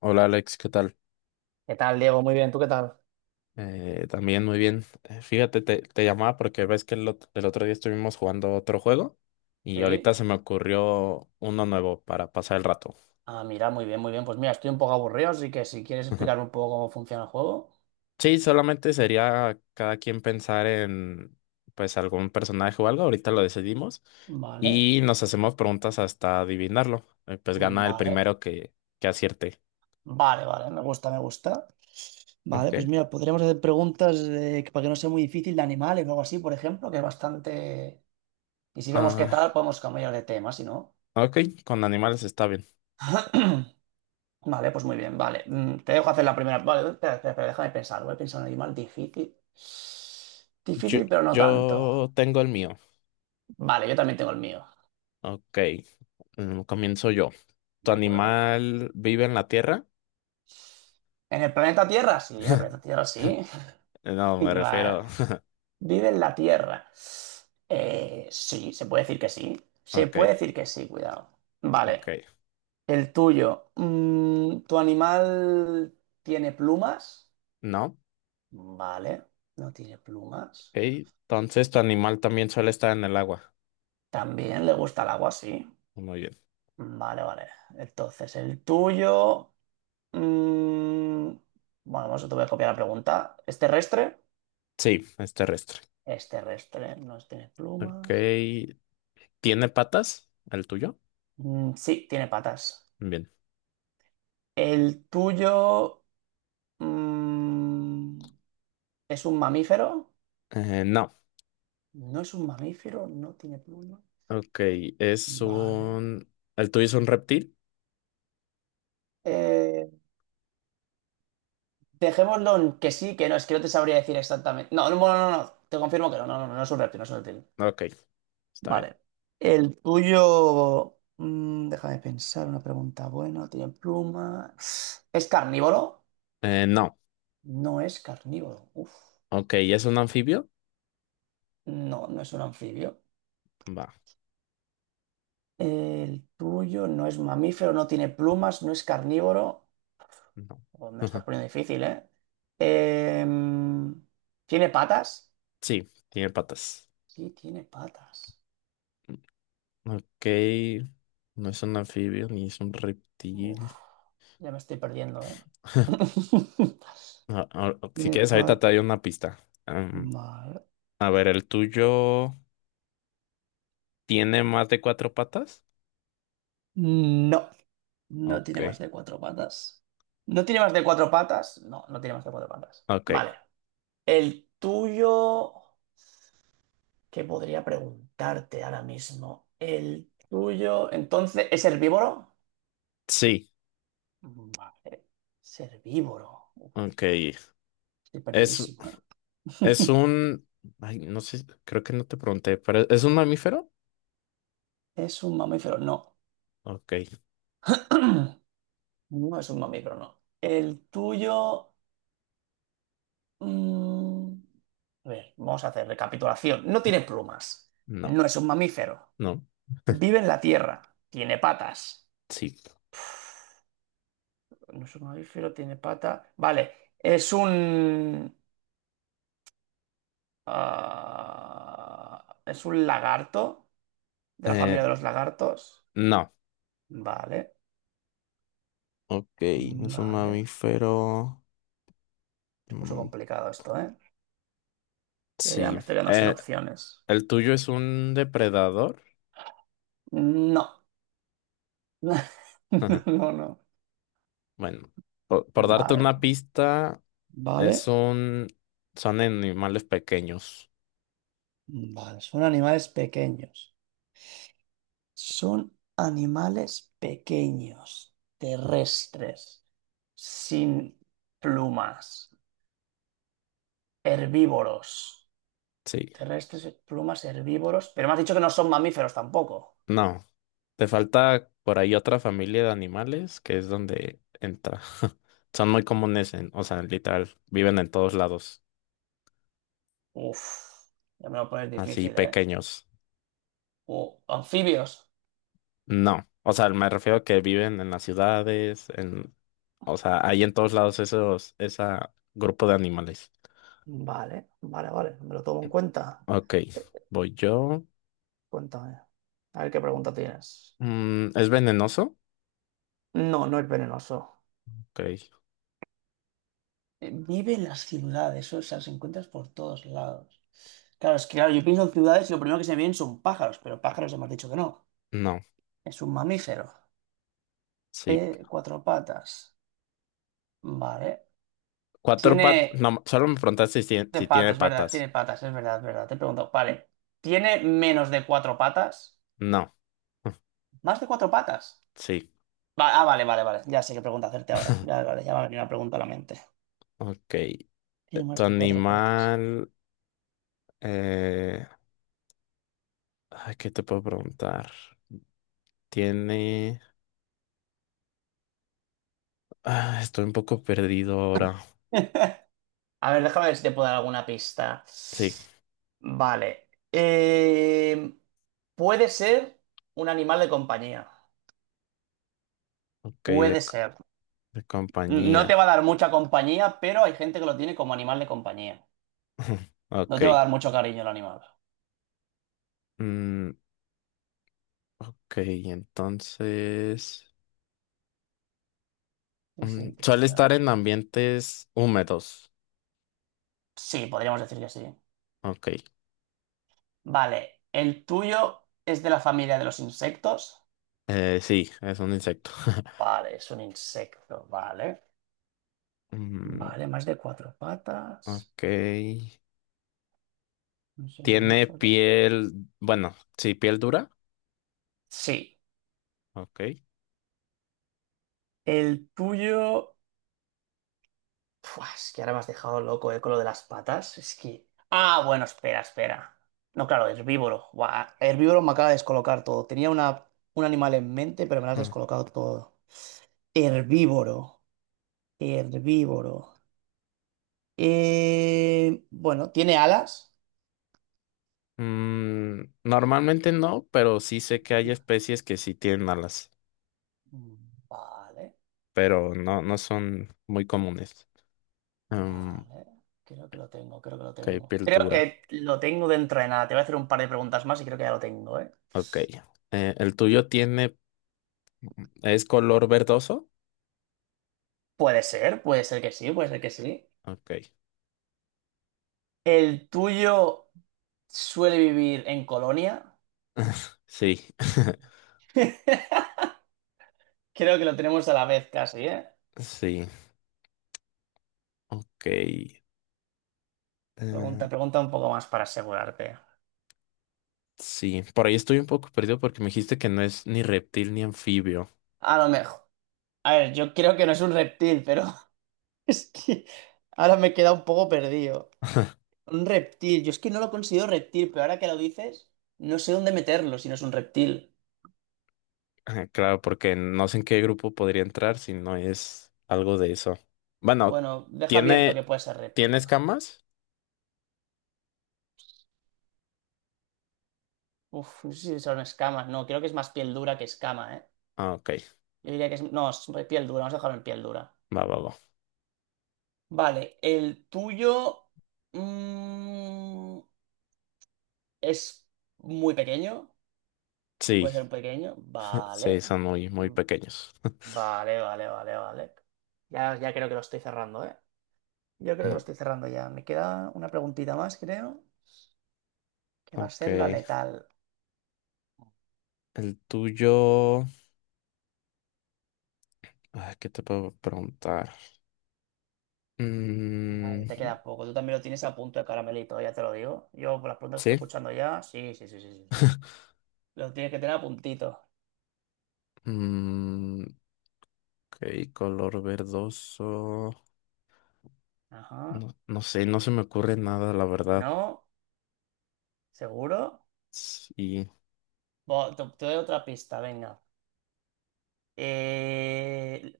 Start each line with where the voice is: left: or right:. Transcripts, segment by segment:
left: Hola Alex, ¿qué tal?
right: ¿Qué tal, Diego? Muy bien, ¿tú qué tal?
left: También muy bien. Fíjate, te llamaba porque ves que el otro día estuvimos jugando otro juego y ahorita
right: Sí.
left: se me ocurrió uno nuevo para pasar el rato.
right: Ah, mira, muy bien, muy bien. Pues mira, estoy un poco aburrido, así que si quieres explicarme un poco cómo funciona el juego.
left: Sí, solamente sería cada quien pensar en pues algún personaje o algo, ahorita lo decidimos
right: Vale,
left: y nos hacemos preguntas hasta adivinarlo. Pues gana el
right: vale,
left: primero que acierte.
right: vale, vale, me gusta, me gusta. Vale, pues
left: Ok.
right: mira, podríamos hacer preguntas para que no sea muy difícil, de animales o algo así, por ejemplo, que es bastante. Y si vemos qué tal,
left: Ah,
right: podemos cambiar de tema, si no.
left: ok, con animales está bien.
right: Vale, pues muy bien, vale. Te dejo hacer la primera. Vale, espera, espera, espera, déjame pensar. Voy a pensar en un animal difícil.
left: Yo,
right: Difícil, pero no tanto.
left: yo tengo el mío.
right: Vale, yo también tengo el mío.
left: Ok, comienzo yo. ¿Tu
right: De acuerdo.
left: animal vive en la tierra?
right: ¿En el planeta Tierra? Sí, en el planeta Tierra sí.
left: No, me
right: Vale.
left: refiero.
right: ¿Vive en la Tierra? Sí, se puede decir que sí. Se
left: Ok,
right: puede decir que sí, cuidado. Vale.
left: ok.
right: El tuyo. ¿Tu animal tiene plumas?
left: No, ok.
right: Vale. No tiene plumas.
left: Entonces, ¿tu animal también suele estar en el agua?
right: También le gusta el agua, sí.
left: Muy bien.
right: Vale, vale. Entonces, el tuyo. mm, bueno, vamos, te voy a copiar la pregunta. ¿Es terrestre?
left: Sí, es terrestre.
right: Es terrestre, no tiene
left: Ok.
right: plumas.
left: ¿Tiene patas? ¿El tuyo?
right: Mm, sí, tiene patas.
left: Bien.
right: ¿El tuyo mm, es un mamífero?
left: No.
right: No es un mamífero, no tiene pluma.
left: Ok, es
right: Vale.
left: un... ¿El tuyo es un reptil?
right: Eh, dejémoslo en que sí, que no, es que no te sabría decir exactamente. No, no, no, no, no, te confirmo que no, no, no, no es un reptil, no es un reptil.
left: Ok, está bien.
right: Vale. El tuyo, déjame pensar, una pregunta buena, tiene pluma. ¿Es carnívoro?
left: No.
right: No es carnívoro. Uf,
left: Ok, ¿es un anfibio?
right: no, no es un anfibio.
left: Va,
right: El tuyo no es mamífero, no tiene plumas, no es carnívoro.
left: no.
right: Oh, me lo estás poniendo difícil, ¿eh? Em, ¿tiene patas?
left: Sí, tiene patas.
right: Sí, tiene patas.
left: Ok, no es un anfibio ni es un
right: Uf,
left: reptil.
right: ya me estoy perdiendo, ¿eh?
left: Ah, ah, si
right: ¿Tiene
left: quieres, ahorita te
right: patas?
left: doy una pista. Am,
right: No,
left: a ver, ¿el tuyo tiene más de cuatro patas?
right: no
left: Ok,
right: tiene más de cuatro patas. ¿No tiene más de cuatro patas? No, no tiene más de cuatro patas.
left: ok,
right: Vale. El tuyo. ¿Qué podría preguntarte ahora mismo? El tuyo, entonces, ¿es herbívoro?
left: sí,
right: Vale, es herbívoro. Uf,
left: ok.
right: estoy
left: Es,
right: perdidísimo, ¿eh?
left: es un... Ay, no sé, creo que no te pregunté, pero ¿es un mamífero?
right: ¿Es un mamífero? No.
left: Ok,
right: No es un mamífero, no. El tuyo. mm, A ver, vamos a hacer recapitulación. No tiene plumas.
left: no,
right: No es un mamífero.
left: no,
right: Vive en la tierra. Tiene patas.
left: sí.
right: No es un mamífero, tiene pata. Vale, es un... Ah, ¿es un lagarto? ¿De la
left: Eh,
right: familia de los lagartos?
left: no,
right: Vale,
left: ok, no es un
right: vale.
left: mamífero.
right: Se puso
left: Mm,
right: complicado esto, ¿eh? Ya, ya
left: sí.
right: me estoy quedando sin
left: Eh,
right: opciones.
left: ¿El tuyo es un depredador?
right: No. No, no,
left: Bueno, por
right: no.
left: darte una
right: Vale,
left: pista,
right: vale.
left: es un, son animales pequeños.
right: Vale, son animales pequeños. Son animales pequeños, terrestres, sin plumas, herbívoros.
left: Sí,
right: Terrestres, plumas, herbívoros. Pero me has dicho que no son mamíferos tampoco.
left: no, te falta por ahí otra familia de animales que es donde entra. Son muy comunes en, o sea, literal, viven en todos lados,
right: Uf, ya me lo pones
left: así
right: difícil, ¿eh?
left: pequeños.
right: Anfibios.
left: No, o sea, me refiero a que viven en las ciudades, en, o sea, hay en todos lados esa grupo de animales.
right: Vale, vale, vale, me lo tomo en cuenta.
left: Ok,
right: Eh,
left: voy yo.
right: Cuéntame, a ver qué pregunta tienes.
left: ¿Es venenoso?
right: No, no es venenoso.
left: Ok,
right: Vive en las ciudades, o sea, los encuentras por todos lados. Claro, es que claro, yo pienso en ciudades y lo primero que se me vienen son pájaros, pero pájaros hemos dicho que no.
left: no,
right: Es un mamífero.
left: sí.
right: Cuatro patas. Vale.
left: Cuatro patas.
right: Tiene
left: No, solo me preguntaste
right: de
left: si
right: patas,
left: tiene
right: es verdad,
left: patas.
right: tiene patas, es verdad, es verdad. Te pregunto, vale. ¿Tiene menos de cuatro patas?
left: No.
right: ¿Más de cuatro patas?
left: Sí.
right: Ah, vale, vale, vale. Ya sé qué pregunta hacerte ahora. Ya, vale, ya me ha venido una pregunta a la mente.
left: Ok.
right: Tiene
left: Tu
right: más de cuatro patas.
left: animal. eh, Ay, ¿qué te puedo preguntar? Tiene. Ah, estoy un poco perdido ahora.
right: A ver, déjame ver si te puedo dar alguna pista.
left: Sí.
right: Vale. Puede ser un animal de compañía.
left: Ok,
right: Puede ser.
left: de
right: No
left: compañía.
right: te va a dar mucha compañía, pero hay gente que lo tiene como animal de compañía. No
left: Ok.
right: te va a dar mucho cariño el animal.
left: Mm, ok, entonces.
right: Sí, sí.
left: Suele estar en ambientes húmedos.
right: Sí, podríamos decir que sí.
left: Ok.
right: Vale. ¿El tuyo es de la familia de los insectos?
left: Sí, es un insecto.
right: Vale, es un insecto, vale.
left: Mm,
right: Vale, más de cuatro patas.
left: ok.
right: Un
left: Tiene
right: somnífero.
left: piel, bueno, sí, piel dura.
right: Sí,
left: Ok.
right: el tuyo. Pua, es que ahora me has dejado loco, con lo de las patas. Es que. Ah, bueno, espera, espera. No, claro, herbívoro. Buah, herbívoro me acaba de descolocar todo. Tenía un animal en mente, pero me lo has
left: Ah.
right: descolocado todo. Herbívoro. Herbívoro. Bueno, ¿tiene alas?
left: Mm, normalmente no, pero sí sé que hay especies que sí tienen alas,
right: Mm, vale.
left: pero no, no son muy comunes. Mm,
right: Vale, creo que lo tengo, creo que lo
left: ok,
right: tengo.
left: piel
right: Creo
left: dura.
right: que lo tengo dentro de nada. Te voy a hacer un par de preguntas más y creo que ya lo tengo, ¿eh?
left: Ok. ¿El tuyo es color verdoso?
right: Puede ser que sí, puede ser que sí.
left: Ok.
right: ¿El tuyo suele vivir en Colonia?
left: Sí,
right: Creo que lo tenemos a la vez casi, ¿eh?
left: sí. Ok.
right: Pregunta, pregunta un poco más para asegurarte.
left: Sí, por ahí estoy un poco perdido porque me dijiste que no es ni reptil ni anfibio.
right: A lo mejor. A ver, yo creo que no es un reptil, pero es que ahora me he quedado un poco perdido. Un reptil. Yo es que no lo considero reptil, pero ahora que lo dices, no sé dónde meterlo si no es un reptil.
left: Ajá, claro, porque no sé en qué grupo podría entrar si no es algo de eso. Bueno,
right: Bueno, deja abierto
left: ¿tiene,
right: que puede ser
left: ¿tiene
right: reptil.
left: escamas?
right: Uf, no sé si son escamas. No, creo que es más piel dura que escama, ¿eh?
left: Ah, ok,
right: Yo diría que es. No, es piel dura. Vamos a dejarlo en piel dura.
left: va, va, va.
right: Vale, el tuyo, mm, es muy pequeño.
left: Sí,
right: Puede ser pequeño. Vale.
left: sí, son muy, muy
right: Mm,
left: pequeños.
right: vale, vale, vale, vale. Ya, ya creo que lo estoy cerrando, ¿eh? Yo creo que lo
left: No,
right: estoy cerrando ya. Me queda una preguntita más, creo, que va a
left: ok,
right: ser la letal.
left: el tuyo. ¿Qué te puedo preguntar?
right: Ya,
left: Mm,
right: te queda poco. Tú también lo tienes a punto de caramelito, ya te lo digo. Yo por las preguntas que estoy
left: sí.
right: escuchando ya. Sí, sí, sí, sí, sí, sí. Lo tienes que tener a puntito.
left: Mm, ok, color verdoso.
right: Ajá.
left: No, no sé, no se me ocurre nada, la verdad.
right: ¿No? ¿Seguro?
left: Sí,
right: Te doy otra pista, venga. Eh,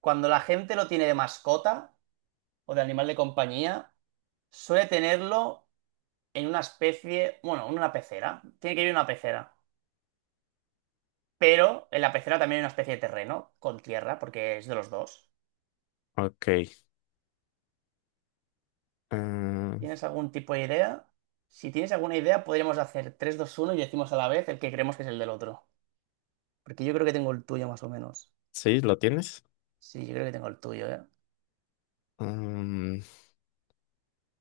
right: cuando la gente lo tiene de mascota o de animal de compañía, suele tenerlo en una especie, bueno, en una pecera. Tiene que ir en una pecera. Pero en la pecera también hay una especie de terreno con tierra, porque es de los dos.
left: ok. ah,
right: ¿Tienes algún tipo de idea? Si tienes alguna idea, podríamos hacer tres, dos, uno y decimos a la vez el que creemos que es el del otro. Porque yo creo que tengo el tuyo más o menos.
left: sí, ¿lo tienes?
right: Sí, yo creo que tengo el tuyo, ¿eh? O
left: Mm,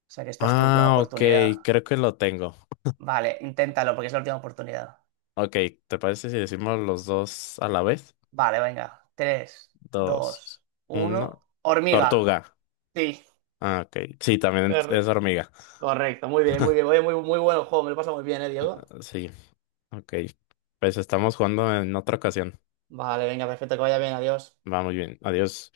right: sea que esta es tu última
left: ah, ok,
right: oportunidad.
left: creo que lo tengo.
right: Vale, inténtalo porque es la última oportunidad.
left: Ok, ¿te parece si decimos los dos a la vez?
right: Vale, venga. Tres,
left: Dos,
right: dos, uno.
left: uno.
right: Hormiga.
left: Tortuga.
right: Sí.
left: Ah, ok. Sí, también
right: Cor-
left: es hormiga.
right: Correcto, muy bien, muy bien. Oye, muy, muy bueno el juego, me lo pasa muy bien, ¿eh, Diego?
left: Sí, ok. Pues estamos jugando en otra ocasión.
right: Vale, venga, perfecto, que vaya bien, adiós.
left: Va muy bien. Adiós.